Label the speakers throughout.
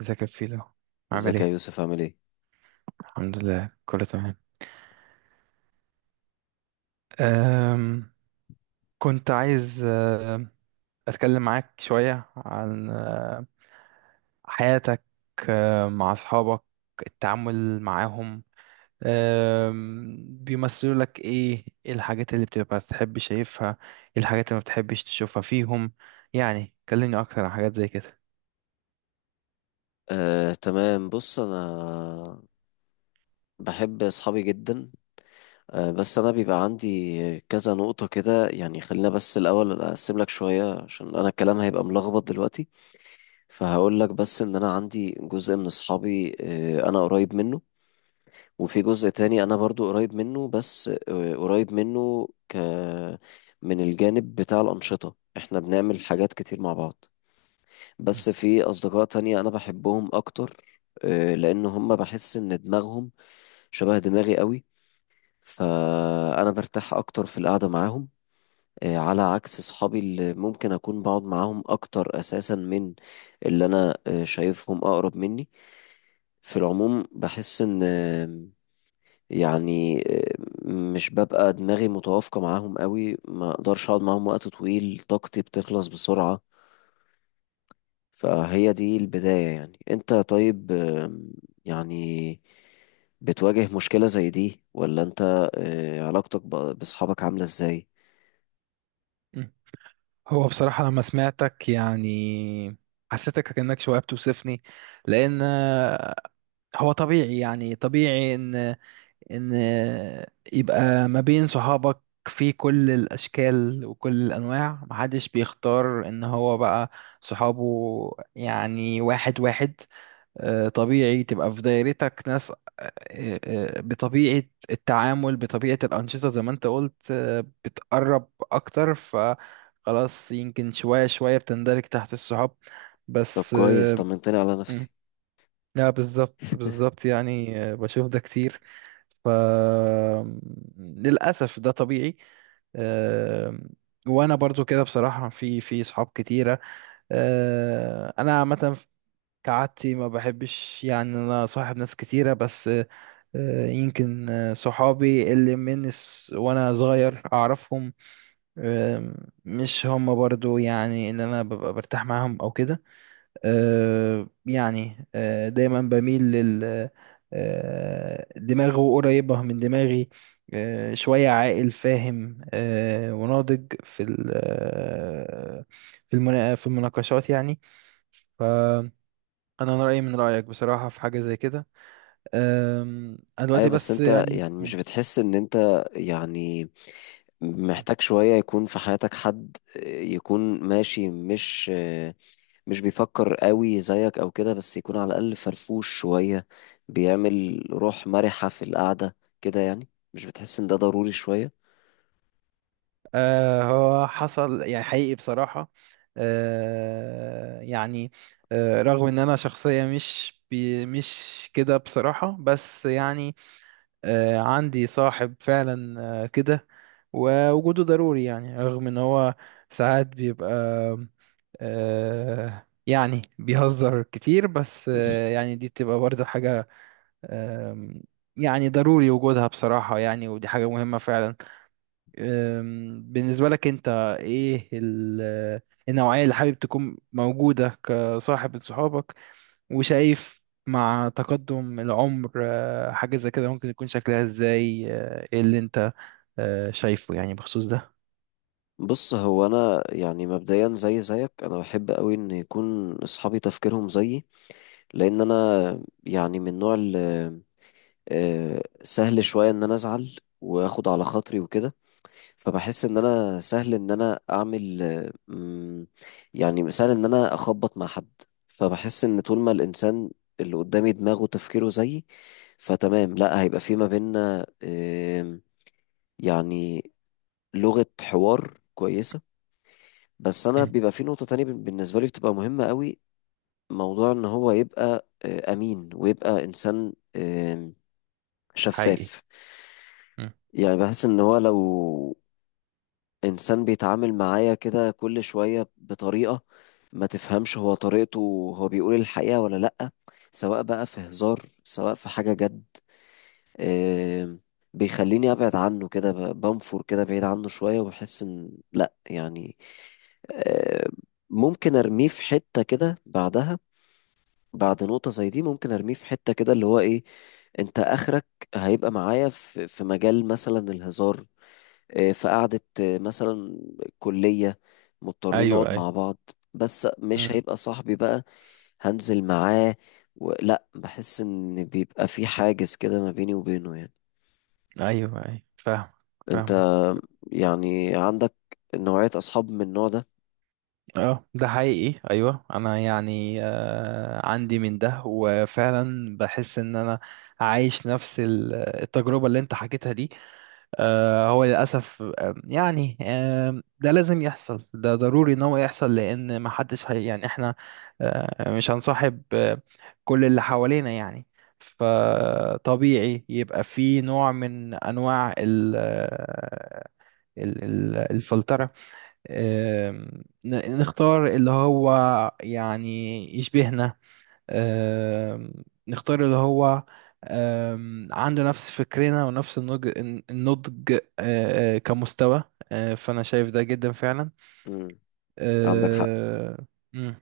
Speaker 1: ازيك يا فيلو؟ عامل
Speaker 2: ازيك يا
Speaker 1: ايه؟
Speaker 2: يوسف عامل ايه؟
Speaker 1: الحمد لله، كله تمام. أم كنت عايز، اتكلم معاك شوية عن حياتك، مع اصحابك، التعامل معاهم، بيمثلوا لك ايه؟ ايه الحاجات اللي بتبقى تحب شايفها؟ ايه الحاجات اللي ما بتحبش تشوفها فيهم؟ يعني كلمني اكتر عن حاجات زي كده.
Speaker 2: تمام. بص انا بحب اصحابي جدا. بس انا بيبقى عندي كذا نقطة كده، يعني خلينا بس الاول اقسم لك شوية عشان انا الكلام هيبقى ملخبط دلوقتي. فهقول لك بس ان انا عندي جزء من اصحابي انا قريب منه، وفي جزء تاني انا برضو قريب منه بس قريب منه ك من الجانب بتاع الأنشطة، احنا بنعمل حاجات كتير مع بعض، بس في أصدقاء تانية أنا بحبهم أكتر لأن هم بحس إن دماغهم شبه دماغي قوي، فأنا برتاح أكتر في القعدة معاهم، على عكس صحابي اللي ممكن أكون بقعد معاهم أكتر أساسا من اللي أنا شايفهم أقرب مني. في العموم بحس إن يعني آه، مش ببقى دماغي متوافقة معاهم قوي، ما أقدرش أقعد معاهم وقت طويل، طاقتي بتخلص بسرعة. فهي دي البداية. يعني انت طيب، آم، يعني بتواجه مشكلة زي دي، ولا انت علاقتك بأصحابك عاملة ازاي؟
Speaker 1: مم. هو بصراحة لما سمعتك يعني حسيتك كأنك شوية بتوصفني، لأن هو طبيعي، يعني طبيعي ان يبقى ما بين صحابك في كل الاشكال وكل الانواع، محدش بيختار ان هو بقى صحابه، يعني واحد واحد. طبيعي تبقى في دايرتك ناس، آه، بطبيعة التعامل، بطبيعة الأنشطة زي ما انت قلت، بتقرب أكتر، فخلاص يمكن شوية شوية بتندرج تحت الصحاب
Speaker 2: طب
Speaker 1: بس.
Speaker 2: كويس، طمنتني على
Speaker 1: آه،
Speaker 2: نفسي.
Speaker 1: لا، بالظبط بالظبط، يعني بشوف ده كتير، ف للأسف ده طبيعي. آم، وانا برضو كده بصراحة، في صحاب كتيرة. انا عامة كعادتي ما بحبش، يعني انا صاحب ناس كتيرة، بس يمكن صحابي اللي من وانا صغير اعرفهم، آم، مش هم برضو يعني ان انا ببقى برتاح معاهم او كده. يعني دايما بميل لل دماغه قريبة من دماغي، شوية عاقل فاهم، وناضج في في المناقشات يعني. فأنا رأيي من رأيك بصراحة في حاجة زي كده. أنا دلوقتي
Speaker 2: ايوه بس
Speaker 1: بس
Speaker 2: انت
Speaker 1: يعني.
Speaker 2: يعني مش
Speaker 1: مم.
Speaker 2: بتحس ان انت يعني محتاج شوية يكون في حياتك حد يكون ماشي، مش مش بيفكر قوي زيك او كده، بس يكون على الاقل فرفوش شوية، بيعمل روح مرحة في القعدة كده يعني؟ مش بتحس ان ده ضروري شوية؟
Speaker 1: هو حصل يعني، حقيقي بصراحة. يعني رغم ان انا شخصية مش كده بصراحة، بس يعني عندي صاحب فعلا كده، ووجوده ضروري. يعني رغم ان هو ساعات بيبقى يعني بيهزر كتير، بس يعني دي بتبقى برضه حاجة آه يعني ضروري وجودها بصراحة، يعني ودي حاجة مهمة فعلا. بالنسبة لك انت، ايه النوعية اللي حابب تكون موجودة كصاحب لصحابك؟ وشايف مع تقدم العمر حاجة زي كده ممكن يكون شكلها ازاي؟ ايه اللي انت شايفه يعني بخصوص ده؟
Speaker 2: بص هو انا يعني مبدئيا زي زيك، انا بحب قوي ان يكون اصحابي تفكيرهم زيي، لان انا يعني من نوع سهل شويه ان انا ازعل واخد على خاطري وكده، فبحس ان انا سهل ان انا اعمل يعني سهل ان انا اخبط مع حد. فبحس ان طول ما الانسان اللي قدامي دماغه تفكيره زيي، فتمام، لا هيبقى في ما بيننا آم، يعني لغة حوار كويسة. بس انا
Speaker 1: مم.
Speaker 2: بيبقى في نقطة تانية بالنسبة لي بتبقى مهمة قوي، موضوع ان هو يبقى امين، ويبقى انسان
Speaker 1: حقيقي.
Speaker 2: شفاف.
Speaker 1: مم.
Speaker 2: يعني بحس ان هو لو انسان بيتعامل معايا كده كل شوية بطريقة ما تفهمش هو طريقته، هو بيقول الحقيقة ولا لأ، سواء بقى في هزار سواء في حاجة جد، آم، بيخليني ابعد عنه كده بنفر كده بعيد عنه شوية، وبحس ان لا يعني آم، ممكن ارميه في حتة كده بعدها. بعد نقطة زي دي ممكن ارميه في حتة كده اللي هو ايه، انت اخرك هيبقى معايا في في مجال مثلا الهزار، في قعدة مثلا كلية، مضطرين نقعد
Speaker 1: ايوه ايوه.
Speaker 2: مع بعض، بس مش
Speaker 1: مم.
Speaker 2: هيبقى صاحبي بقى. هنزل معاه و... لا، بحس ان بيبقى في حاجز كده ما بيني وبينه يعني.
Speaker 1: ايوه ايوه، فاهم. فاهم.
Speaker 2: انت يعني عندك نوعية أصحاب من النوع ده؟
Speaker 1: اه، ده حقيقي، ايوه. انا يعني عندي من ده، وفعلا بحس ان انا عايش نفس التجربة اللي انت حكيتها دي. هو للأسف، يعني ده لازم يحصل، ده ضروري إن هو يحصل. لأن محدش، هي يعني إحنا مش هنصاحب كل اللي حوالينا يعني. فطبيعي يبقى في نوع من أنواع ال الفلترة. آه، نختار اللي هو يعني يشبهنا. آم، نختار اللي هو عنده نفس فكرنا ونفس النضج. النضج كمستوى. فأنا شايف ده جدا فعلا.
Speaker 2: امم، عندك حق.
Speaker 1: آه، مم.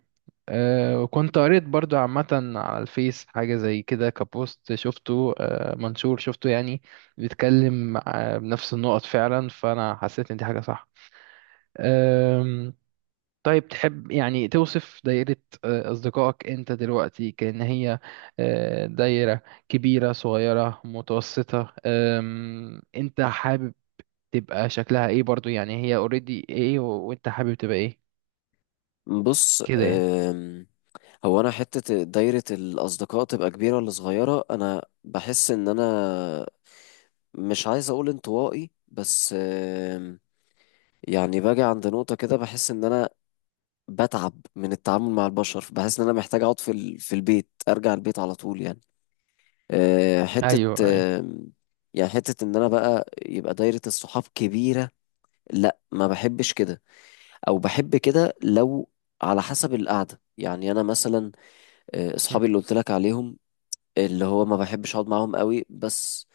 Speaker 1: وكنت قريت برضو عامة على الفيس حاجة زي كده كبوست شفته، منشور شفته يعني، بيتكلم بنفس النقط فعلا. فأنا حسيت إن دي حاجة صح. طيب تحب يعني توصف دايرة أصدقائك أنت دلوقتي كأن هي دايرة كبيرة، صغيرة، متوسطة؟ أنت حابب تبقى شكلها إيه برضو؟ يعني هي اوريدي إيه، وأنت حابب تبقى إيه
Speaker 2: بص
Speaker 1: كده يعني؟
Speaker 2: هو أنا حتة دايرة الأصدقاء تبقى كبيرة ولا صغيرة، أنا بحس إن أنا مش عايز أقول انطوائي بس يعني باجي عند نقطة كده بحس إن أنا بتعب من التعامل مع البشر، بحس إن أنا محتاج أقعد في في البيت، أرجع البيت على طول يعني. أه، حتة
Speaker 1: أيوه أيوه.
Speaker 2: أم، يعني حتة إن أنا بقى يبقى دايرة الصحاب كبيرة، لا ما بحبش كده. او بحب كده لو على حسب القعده. يعني انا مثلا
Speaker 1: م.
Speaker 2: اصحابي اللي قلت لك عليهم، اللي هو ما بحبش اقعد معاهم قوي، بس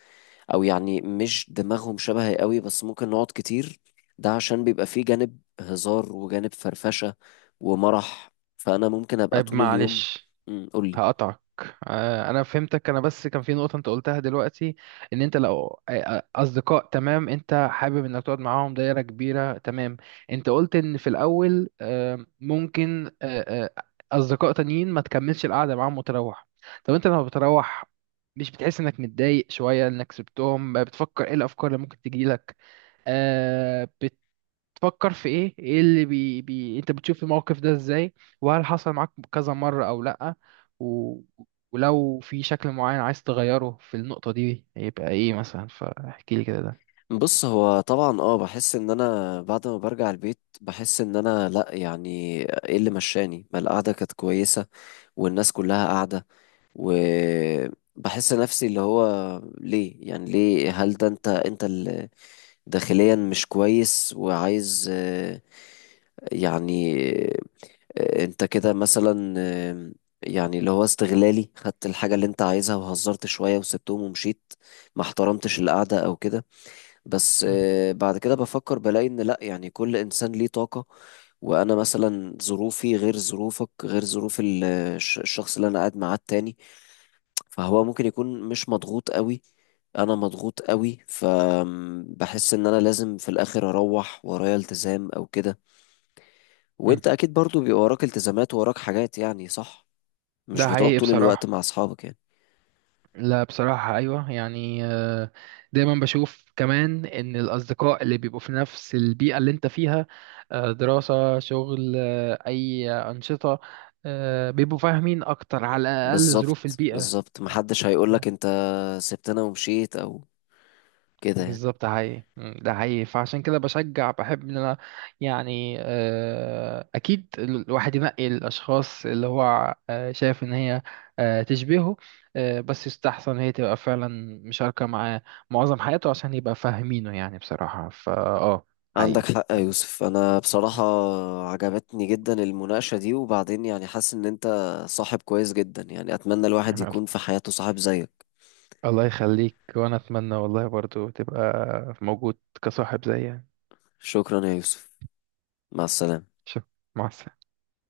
Speaker 2: او يعني مش دماغهم شبهي قوي، بس ممكن نقعد كتير، ده عشان بيبقى فيه جانب هزار وجانب فرفشه ومرح، فانا ممكن ابقى
Speaker 1: طيب
Speaker 2: طول اليوم.
Speaker 1: معلش
Speaker 2: قول لي.
Speaker 1: هقطعك. انا فهمتك، انا بس كان في نقطة انت قلتها دلوقتي. ان انت لو اصدقاء تمام انت حابب انك تقعد معاهم، دايرة كبيرة تمام. انت قلت ان في الاول ممكن اصدقاء تانيين ما تكملش القعدة معاهم وتروح. طب انت لما بتروح مش بتحس انك متضايق شوية انك سبتهم؟ بتفكر ايه؟ الافكار اللي ممكن تجيلك، تفكر في ايه؟ ايه اللي بي, بي انت بتشوف الموقف ده ازاي؟ وهل حصل معاك كذا مرة او لأ؟ و... ولو في شكل معين عايز تغيره في النقطة دي يبقى ايه مثلا؟ فاحكي لي كده ده.
Speaker 2: بص هو طبعا اه، بحس ان انا بعد ما برجع البيت بحس ان انا لا يعني ايه اللي مشاني، ما القعده كانت كويسه والناس كلها قاعده، وبحس نفسي اللي هو ليه، يعني ليه، هل ده انت انت داخليا مش كويس وعايز يعني انت كده مثلا اللي هو استغلالي، خدت الحاجة اللي انت عايزها وهزرت شوية وسبتهم ومشيت، ما احترمتش القعدة او كده. بس
Speaker 1: مم.
Speaker 2: بعد كده بفكر بلاقي ان لا، يعني كل انسان ليه طاقة، وانا مثلا ظروفي غير ظروفك غير ظروف الشخص اللي انا قاعد معاه التاني، فهو ممكن يكون مش مضغوط قوي، انا مضغوط قوي، فبحس ان انا لازم في الاخر اروح ورايا التزام او كده.
Speaker 1: مم.
Speaker 2: وانت اكيد برضو بيبقى وراك التزامات ووراك حاجات، يعني صح، مش
Speaker 1: ده
Speaker 2: بتقعد
Speaker 1: حقيقي
Speaker 2: طول الوقت
Speaker 1: بصراحة.
Speaker 2: مع اصحابك يعني.
Speaker 1: لا، بصراحة أيوة. يعني دايما بشوف كمان إن الأصدقاء اللي بيبقوا في نفس البيئة اللي أنت فيها، دراسة، شغل، أي أنشطة، بيبقوا فاهمين أكتر، على الأقل ظروف
Speaker 2: بالظبط
Speaker 1: البيئة.
Speaker 2: بالظبط، محدش هيقولك انت سبتنا ومشيت او كده يعني.
Speaker 1: بالظبط، ده حقيقي. مم، ده حقيقي. فعشان كده بشجع، بحب ان انا يعني اكيد الواحد ينقي الاشخاص اللي هو شايف ان هي تشبهه، بس يستحسن هي تبقى فعلا مشاركة معاه معظم حياته، عشان يبقى فاهمينه يعني بصراحة. فا اه
Speaker 2: عندك
Speaker 1: حقيقي.
Speaker 2: حق يا
Speaker 1: حقيقي.
Speaker 2: يوسف. انا بصراحة
Speaker 1: مم.
Speaker 2: عجبتني جدا المناقشة دي، وبعدين يعني حاسس ان انت صاحب كويس جدا، يعني اتمنى الواحد
Speaker 1: يلا.
Speaker 2: يكون في حياته صاحب زيك.
Speaker 1: الله يخليك، وانا اتمنى والله برضو تبقى موجود كصاحب زيي يعني.
Speaker 2: شكرا يا يوسف، مع السلامة.
Speaker 1: شوف، مع السلامة.